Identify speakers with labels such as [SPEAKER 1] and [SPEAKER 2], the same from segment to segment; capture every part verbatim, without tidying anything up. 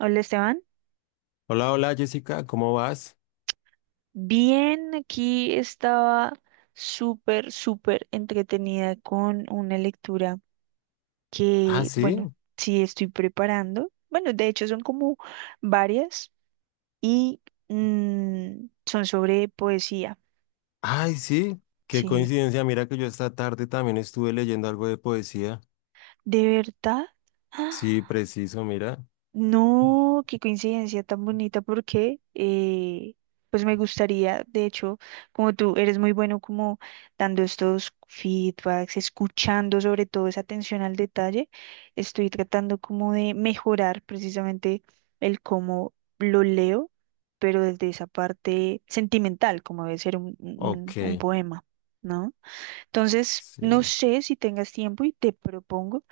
[SPEAKER 1] Hola Esteban,
[SPEAKER 2] Hola, hola Jessica, ¿cómo vas?
[SPEAKER 1] bien, aquí estaba súper, súper entretenida con una lectura
[SPEAKER 2] Ah,
[SPEAKER 1] que,
[SPEAKER 2] sí.
[SPEAKER 1] bueno, sí estoy preparando. Bueno, de hecho son como varias y mm, son sobre poesía.
[SPEAKER 2] Ay, sí. Qué
[SPEAKER 1] Sí,
[SPEAKER 2] coincidencia. Mira que yo esta tarde también estuve leyendo algo de poesía.
[SPEAKER 1] de verdad.
[SPEAKER 2] Sí, preciso, mira.
[SPEAKER 1] No, qué coincidencia tan bonita porque eh, pues me gustaría, de hecho, como tú eres muy bueno como dando estos feedbacks, escuchando sobre todo esa atención al detalle, estoy tratando como de mejorar precisamente el cómo lo leo, pero desde esa parte sentimental, como debe ser un, un
[SPEAKER 2] Ok,
[SPEAKER 1] un poema, ¿no? Entonces,
[SPEAKER 2] sí.
[SPEAKER 1] no sé si tengas tiempo y te propongo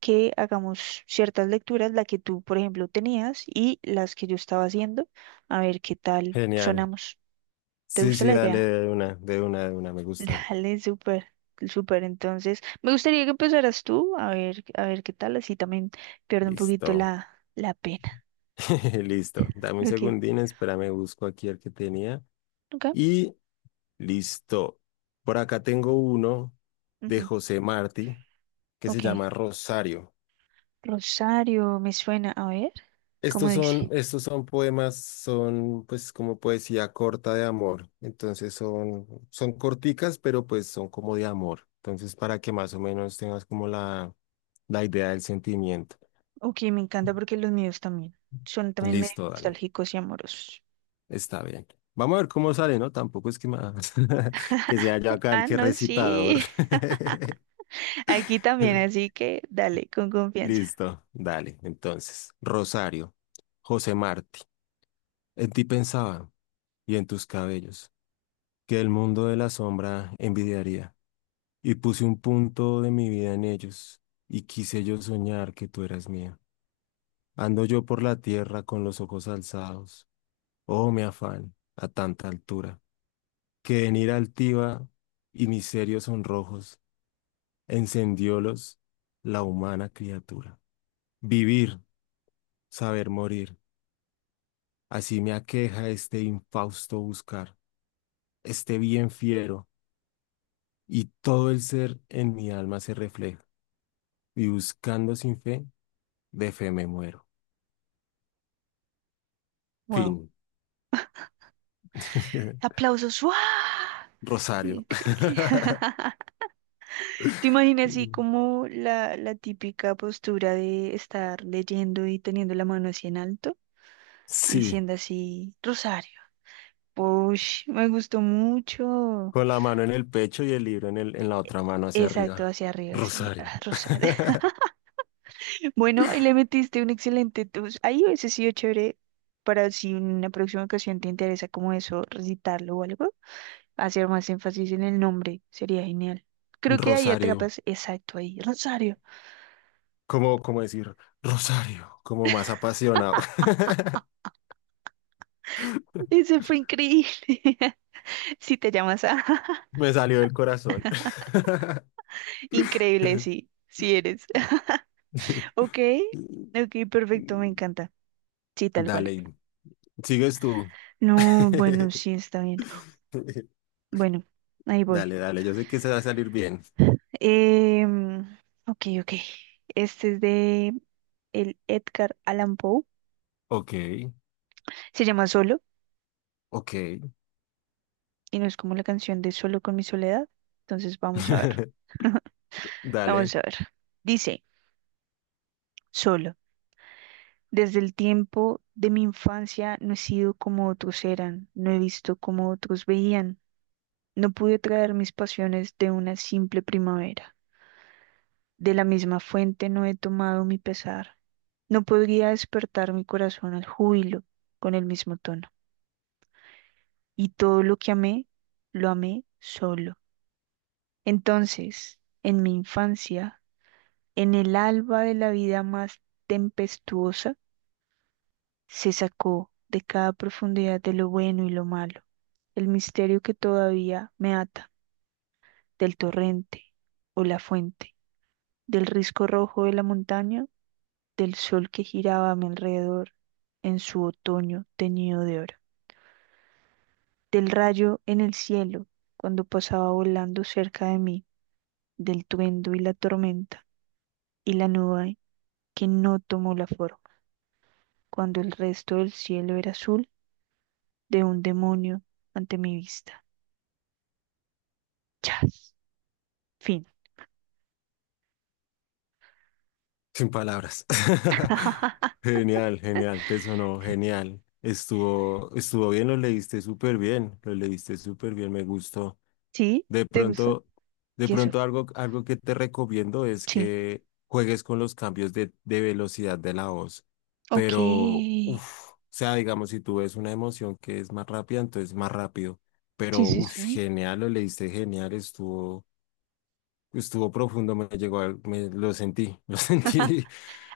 [SPEAKER 1] que hagamos ciertas lecturas, la que tú, por ejemplo, tenías y las que yo estaba haciendo, a ver qué tal
[SPEAKER 2] Genial.
[SPEAKER 1] sonamos. ¿Te
[SPEAKER 2] Sí,
[SPEAKER 1] gusta
[SPEAKER 2] sí,
[SPEAKER 1] la
[SPEAKER 2] dale
[SPEAKER 1] idea?
[SPEAKER 2] de una, de una, de una. Me gusta.
[SPEAKER 1] Dale, súper, súper. Entonces, me gustaría que empezaras tú, a ver, a ver qué tal, así también pierdo un poquito
[SPEAKER 2] Listo.
[SPEAKER 1] la, la pena.
[SPEAKER 2] Listo. Dame un
[SPEAKER 1] Ok,
[SPEAKER 2] segundín, espérame, busco aquí el que tenía.
[SPEAKER 1] ok,
[SPEAKER 2] Y listo. Por acá tengo uno de
[SPEAKER 1] ujú,
[SPEAKER 2] José Martí que se
[SPEAKER 1] ok.
[SPEAKER 2] llama Rosario.
[SPEAKER 1] Rosario, me suena, a ver, ¿cómo
[SPEAKER 2] Estos son,
[SPEAKER 1] dice?
[SPEAKER 2] estos son poemas, son pues como poesía corta de amor. Entonces son, son corticas, pero pues son como de amor. Entonces para que más o menos tengas como la, la idea del sentimiento.
[SPEAKER 1] Ok, me encanta porque los míos también son también medio
[SPEAKER 2] Listo, dale.
[SPEAKER 1] nostálgicos y amorosos.
[SPEAKER 2] Está bien. Vamos a ver cómo sale, ¿no? Tampoco es que más que sea yo acá el
[SPEAKER 1] Ah,
[SPEAKER 2] que
[SPEAKER 1] no,
[SPEAKER 2] recitador.
[SPEAKER 1] sí. Aquí también, así que dale, con confianza.
[SPEAKER 2] Listo, dale. Entonces, Rosario, José Martí, en ti pensaba y en tus cabellos, que el mundo de la sombra envidiaría, y puse un punto de mi vida en ellos, y quise yo soñar que tú eras mía. Ando yo por la tierra con los ojos alzados, oh mi afán, a tanta altura, que en ira altiva y mis serios sonrojos encendiólos la humana criatura. Vivir, saber morir, así me aqueja este infausto buscar, este bien fiero, y todo el ser en mi alma se refleja. Y buscando sin fe, de fe me muero.
[SPEAKER 1] Wow.
[SPEAKER 2] Fin.
[SPEAKER 1] ¡Aplausos! ¡Wow!
[SPEAKER 2] Rosario.
[SPEAKER 1] Increíble. ¿Te imaginas así como la, la típica postura de estar leyendo y teniendo la mano así en alto,
[SPEAKER 2] Sí,
[SPEAKER 1] diciendo así, Rosario? Push, me gustó mucho.
[SPEAKER 2] con la mano en el pecho y el libro en el, en la otra mano hacia
[SPEAKER 1] Exacto,
[SPEAKER 2] arriba.
[SPEAKER 1] hacia arriba, así,
[SPEAKER 2] Rosario.
[SPEAKER 1] ah, Rosario. Bueno, y le metiste un excelente tus. Ahí hubiese sido chévere para si en una próxima ocasión te interesa como eso, recitarlo o algo, hacer más énfasis en el nombre, sería genial. Creo que ahí
[SPEAKER 2] Rosario.
[SPEAKER 1] atrapas, exacto, ahí, Rosario.
[SPEAKER 2] ¿Cómo, cómo decir? Rosario. Como más apasionado.
[SPEAKER 1] Ese fue increíble. Si te llamas a
[SPEAKER 2] Me salió del corazón.
[SPEAKER 1] increíble, sí, sí eres. Ok, ok, perfecto, me encanta. Sí, tal cual.
[SPEAKER 2] Dale, sigues tú.
[SPEAKER 1] No, bueno, sí, está bien. Bueno, ahí voy.
[SPEAKER 2] Dale, dale, yo sé que se va a salir bien.
[SPEAKER 1] Em, ok, ok. Este es de el Edgar Allan Poe.
[SPEAKER 2] Ok,
[SPEAKER 1] Se llama Solo
[SPEAKER 2] ok.
[SPEAKER 1] y no es como la canción de Solo con mi soledad. Entonces vamos a ver. Vamos
[SPEAKER 2] Dale,
[SPEAKER 1] a ver. Dice, Solo. Desde el tiempo de mi infancia no he sido como otros eran, no he visto como otros veían, no pude traer mis pasiones de una simple primavera. De la misma fuente no he tomado mi pesar, no podría despertar mi corazón al júbilo con el mismo tono. Y todo lo que amé, lo amé solo. Entonces, en mi infancia, en el alba de la vida más tempestuosa, se sacó de cada profundidad de lo bueno y lo malo, el misterio que todavía me ata del torrente o la fuente, del risco rojo de la montaña, del sol que giraba a mi alrededor en su otoño teñido de oro, del rayo en el cielo cuando pasaba volando cerca de mí, del tuendo y la tormenta y la nube que no tomó la forma, cuando el resto del cielo era azul de un demonio ante mi vista. Chas. Fin.
[SPEAKER 2] sin palabras. Genial, genial, te sonó genial. Estuvo, estuvo bien, lo leíste súper bien, lo leíste súper bien, me gustó.
[SPEAKER 1] ¿Sí?
[SPEAKER 2] De
[SPEAKER 1] ¿Te gusta?
[SPEAKER 2] pronto, de
[SPEAKER 1] Queso.
[SPEAKER 2] pronto algo, algo que te recomiendo es
[SPEAKER 1] Sí.
[SPEAKER 2] que juegues con los cambios de, de velocidad de la voz.
[SPEAKER 1] Ok.
[SPEAKER 2] Pero,
[SPEAKER 1] Sí,
[SPEAKER 2] uff, o sea, digamos, si tú ves una emoción que es más rápida, entonces más rápido.
[SPEAKER 1] sí,
[SPEAKER 2] Pero, uff,
[SPEAKER 1] sí.
[SPEAKER 2] genial, lo leíste genial, estuvo. Estuvo profundo, me llegó, al- me, lo sentí, lo sentí,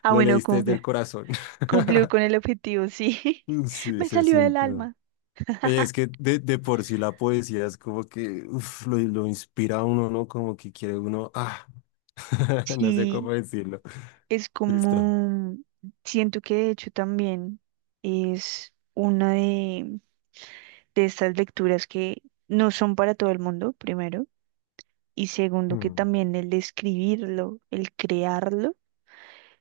[SPEAKER 1] Ah,
[SPEAKER 2] lo
[SPEAKER 1] bueno,
[SPEAKER 2] leíste desde el
[SPEAKER 1] cumple.
[SPEAKER 2] corazón.
[SPEAKER 1] Cumplió con el objetivo, sí.
[SPEAKER 2] Sí,
[SPEAKER 1] Me
[SPEAKER 2] se
[SPEAKER 1] salió del
[SPEAKER 2] sintió.
[SPEAKER 1] alma.
[SPEAKER 2] Oye, es que de, de por sí la poesía es como que uf, lo, lo inspira a uno, ¿no? Como que quiere uno, ah, no sé cómo
[SPEAKER 1] Sí,
[SPEAKER 2] decirlo.
[SPEAKER 1] es
[SPEAKER 2] Listo.
[SPEAKER 1] como, siento que de hecho también es una de, de estas lecturas que no son para todo el mundo, primero, y segundo que
[SPEAKER 2] Mm.
[SPEAKER 1] también el escribirlo, el crearlo,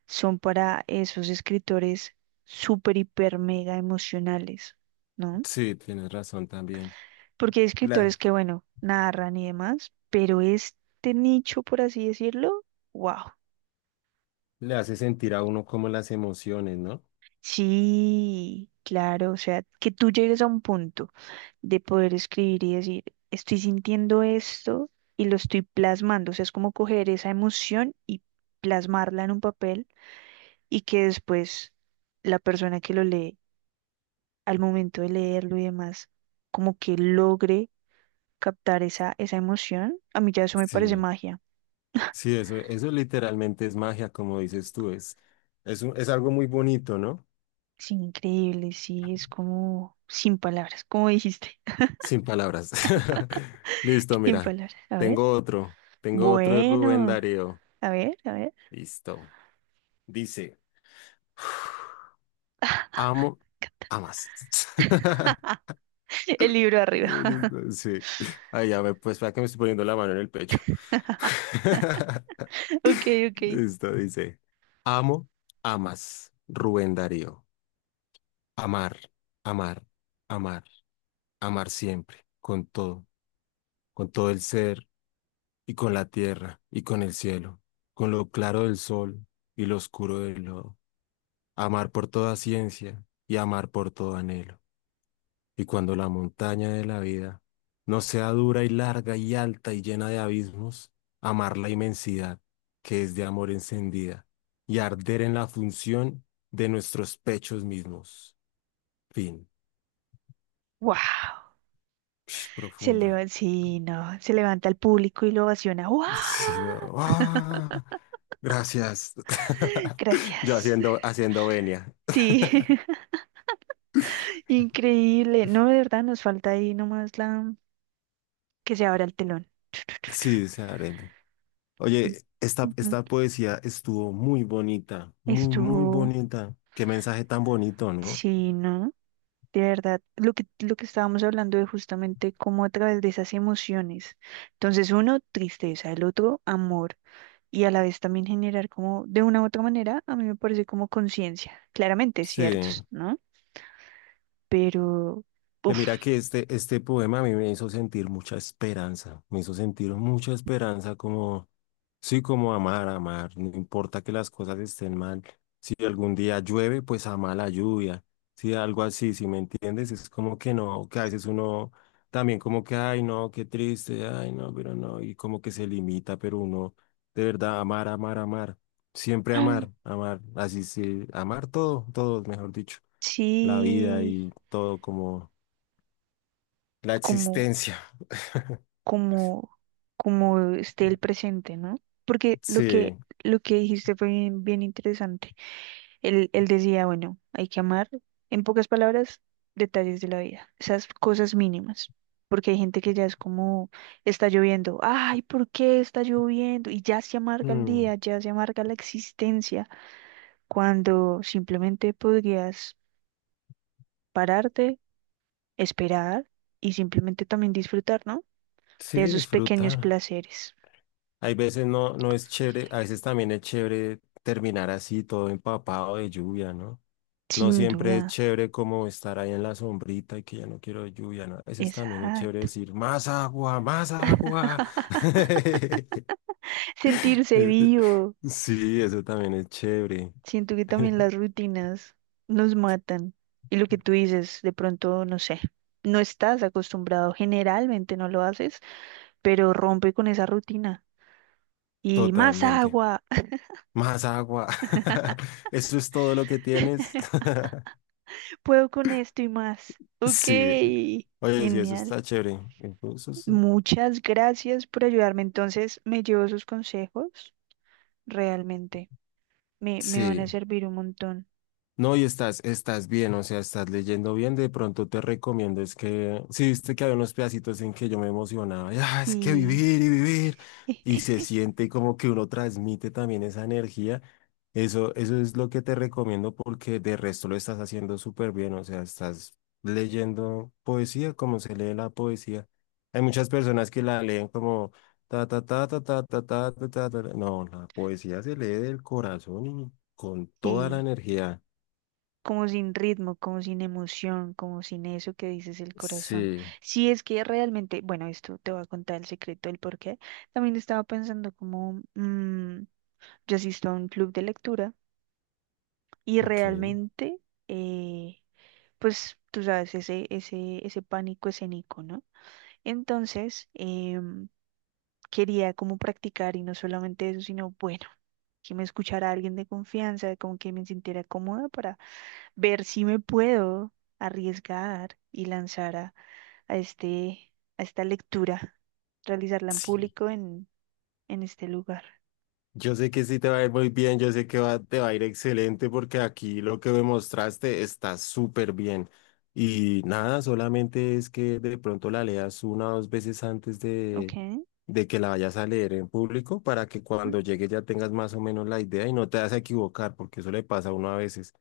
[SPEAKER 1] son para esos escritores súper, hiper, mega emocionales, ¿no?
[SPEAKER 2] Sí, tienes razón también.
[SPEAKER 1] Porque hay
[SPEAKER 2] La,
[SPEAKER 1] escritores que, bueno, narran y demás, pero este nicho, por así decirlo, wow.
[SPEAKER 2] le hace sentir a uno como las emociones, ¿no?
[SPEAKER 1] Sí, claro, o sea, que tú llegues a un punto de poder escribir y decir, estoy sintiendo esto y lo estoy plasmando, o sea, es como coger esa emoción y plasmarla en un papel y que después la persona que lo lee, al momento de leerlo y demás, como que logre captar esa, esa emoción, a mí ya eso me parece
[SPEAKER 2] Sí,
[SPEAKER 1] magia.
[SPEAKER 2] sí, eso, eso literalmente es magia, como dices tú, es, es, un- es algo muy bonito, ¿no?
[SPEAKER 1] Sí, increíble, sí, es como sin palabras, como dijiste,
[SPEAKER 2] Sin palabras. Listo,
[SPEAKER 1] sin
[SPEAKER 2] mira.
[SPEAKER 1] palabras. A ver,
[SPEAKER 2] Tengo otro. Tengo otro de Rubén
[SPEAKER 1] bueno,
[SPEAKER 2] Darío.
[SPEAKER 1] a ver, a ver,
[SPEAKER 2] Listo. Dice, amo, amas.
[SPEAKER 1] el libro arriba.
[SPEAKER 2] Listo, sí. Ay, ya me, pues para que me estoy poniendo la mano en el pecho.
[SPEAKER 1] Ok, ok.
[SPEAKER 2] Listo, dice, amo, amas, Rubén Darío. Amar, amar, amar, amar siempre, con todo, con todo el ser, y con la tierra, y con el cielo, con lo claro del sol y lo oscuro del lodo. Amar por toda ciencia y amar por todo anhelo. Y cuando la montaña de la vida no sea dura y larga y alta y llena de abismos, amar la inmensidad que es de amor encendida y arder en la función de nuestros pechos mismos. Fin.
[SPEAKER 1] Wow.
[SPEAKER 2] Psh,
[SPEAKER 1] Se
[SPEAKER 2] profunda.
[SPEAKER 1] levanta, sí, no, se levanta el público y lo ovaciona. ¡Wow!
[SPEAKER 2] Sí, no. ¡Ah! Gracias. Yo
[SPEAKER 1] Gracias.
[SPEAKER 2] haciendo, haciendo venia.
[SPEAKER 1] Sí. Increíble. No, de verdad, nos falta ahí nomás la que se abra el telón.
[SPEAKER 2] Sí, se arena. Oye, esta,
[SPEAKER 1] Ujú.
[SPEAKER 2] esta poesía estuvo muy bonita, muy, muy
[SPEAKER 1] Estuvo,
[SPEAKER 2] bonita. Qué mensaje tan bonito, ¿no?
[SPEAKER 1] sí, ¿no? De verdad, lo que, lo que estábamos hablando de justamente cómo a través de esas emociones. Entonces, uno, tristeza, el otro, amor. Y a la vez también generar como, de una u otra manera, a mí me parece como conciencia. Claramente,
[SPEAKER 2] Sí.
[SPEAKER 1] ciertos, ¿no? Pero,
[SPEAKER 2] Eh, mira
[SPEAKER 1] uff,
[SPEAKER 2] que este, este poema a mí me hizo sentir mucha esperanza, me hizo sentir mucha esperanza como, sí, como amar, amar, no importa que las cosas estén mal, si algún día llueve, pues ama la lluvia, si algo así, si me entiendes, es como que no, que a veces uno también como que, ay no, qué triste, ay no, pero no, y como que se limita, pero uno de verdad amar, amar, amar, siempre amar, amar, así sí, amar todo, todo, mejor dicho, la vida
[SPEAKER 1] sí,
[SPEAKER 2] y todo como... La
[SPEAKER 1] como
[SPEAKER 2] existencia.
[SPEAKER 1] como, como esté el presente, ¿no? Porque lo que,
[SPEAKER 2] Sí.
[SPEAKER 1] lo que dijiste fue bien, bien interesante. Él, él decía, bueno, hay que amar, en pocas palabras, detalles de la vida, esas cosas mínimas. Porque hay gente que ya es como, está lloviendo, ay, ¿por qué está lloviendo? Y ya se amarga el
[SPEAKER 2] Mm.
[SPEAKER 1] día, ya se amarga la existencia, cuando simplemente podrías pararte, esperar y simplemente también disfrutar, ¿no? De
[SPEAKER 2] Sí,
[SPEAKER 1] esos pequeños
[SPEAKER 2] disfrutar.
[SPEAKER 1] placeres.
[SPEAKER 2] Hay veces no, no es chévere, a veces también es chévere terminar así, todo empapado de lluvia, ¿no? No
[SPEAKER 1] Sin
[SPEAKER 2] siempre es
[SPEAKER 1] duda.
[SPEAKER 2] chévere como estar ahí en la sombrita y que ya no quiero lluvia, ¿no? A veces también es chévere
[SPEAKER 1] Exacto.
[SPEAKER 2] decir, más agua, más agua.
[SPEAKER 1] Sentirse vivo.
[SPEAKER 2] Sí, eso también es chévere,
[SPEAKER 1] Siento que también las rutinas nos matan. Y lo que tú dices, de pronto, no sé, no estás acostumbrado, generalmente no lo haces, pero rompe con esa rutina. Y más
[SPEAKER 2] totalmente.
[SPEAKER 1] agua,
[SPEAKER 2] Más agua. Eso es todo lo que tienes.
[SPEAKER 1] puedo con esto y más. Ok,
[SPEAKER 2] Sí. Oye, sí, eso
[SPEAKER 1] genial.
[SPEAKER 2] está chévere. Incluso sí.
[SPEAKER 1] Muchas gracias por ayudarme. Entonces, me llevo sus consejos, realmente. Me, me van
[SPEAKER 2] Sí.
[SPEAKER 1] a servir un montón.
[SPEAKER 2] No, y estás, estás bien, o sea, estás leyendo bien. De pronto te recomiendo, es que, ¿sí viste que había unos pedacitos en que yo me emocionaba, y, "Ah, es que
[SPEAKER 1] Y,
[SPEAKER 2] vivir y vivir, y se siente como que uno transmite también esa energía". Eso, eso es lo que te recomiendo porque de resto lo estás haciendo súper bien, o sea, estás leyendo poesía como se lee la poesía. Hay muchas personas que la leen como ta ta ta ta ta ta ta ta ta. Ta. No, la poesía se lee del corazón y con toda la
[SPEAKER 1] y
[SPEAKER 2] energía.
[SPEAKER 1] como sin ritmo, como sin emoción, como sin eso que dices el corazón.
[SPEAKER 2] Sí,
[SPEAKER 1] Si es que realmente, bueno, esto te voy a contar el secreto del por qué. También estaba pensando como, mm, yo asisto a un club de lectura y
[SPEAKER 2] ok,
[SPEAKER 1] realmente, eh, pues tú sabes, ese, ese, ese pánico escénico, ¿no? Entonces, em, quería como practicar y no solamente eso, sino, bueno, que me escuchara alguien de confianza, como que me sintiera cómoda para ver si me puedo arriesgar y lanzar a, a este, a esta lectura, realizarla en
[SPEAKER 2] sí.
[SPEAKER 1] público en, en este lugar.
[SPEAKER 2] Yo sé que sí te va a ir muy bien, yo sé que va- te va a ir excelente porque aquí lo que me mostraste está súper bien. Y nada, solamente es que de pronto la leas una o dos veces antes
[SPEAKER 1] Ok,
[SPEAKER 2] de, de que la vayas a leer en público para que
[SPEAKER 1] ujú.
[SPEAKER 2] cuando llegue ya tengas más o menos la idea y no te vas a equivocar porque eso le pasa a uno a veces.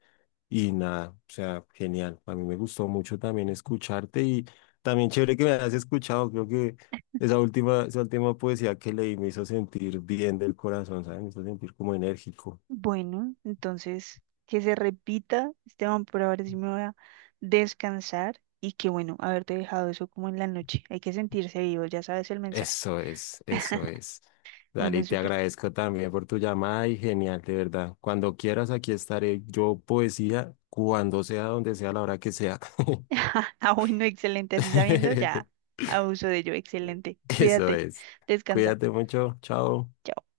[SPEAKER 2] Y nada, o sea, genial. A mí me gustó mucho también escucharte y también chévere que me hayas escuchado. Creo que esa última, esa última poesía que leí me hizo sentir bien del corazón, ¿sabes? Me hizo sentir como enérgico.
[SPEAKER 1] Bueno, entonces que se repita, Esteban, por ahora sí me voy a descansar y que bueno, haberte dejado eso como en la noche. Hay que sentirse vivo, ya sabes el mensaje.
[SPEAKER 2] Eso es, eso es. Dale,
[SPEAKER 1] Bueno,
[SPEAKER 2] y te
[SPEAKER 1] súper.
[SPEAKER 2] agradezco también por tu llamada y genial, de verdad. Cuando quieras, aquí estaré yo, poesía, cuando sea, donde sea, a la hora que sea.
[SPEAKER 1] Ah, bueno, excelente, así sabiendo ya abuso de ello, excelente.
[SPEAKER 2] Eso
[SPEAKER 1] Cuídate,
[SPEAKER 2] es.
[SPEAKER 1] descansa.
[SPEAKER 2] Cuídate mucho, chao.
[SPEAKER 1] Chao.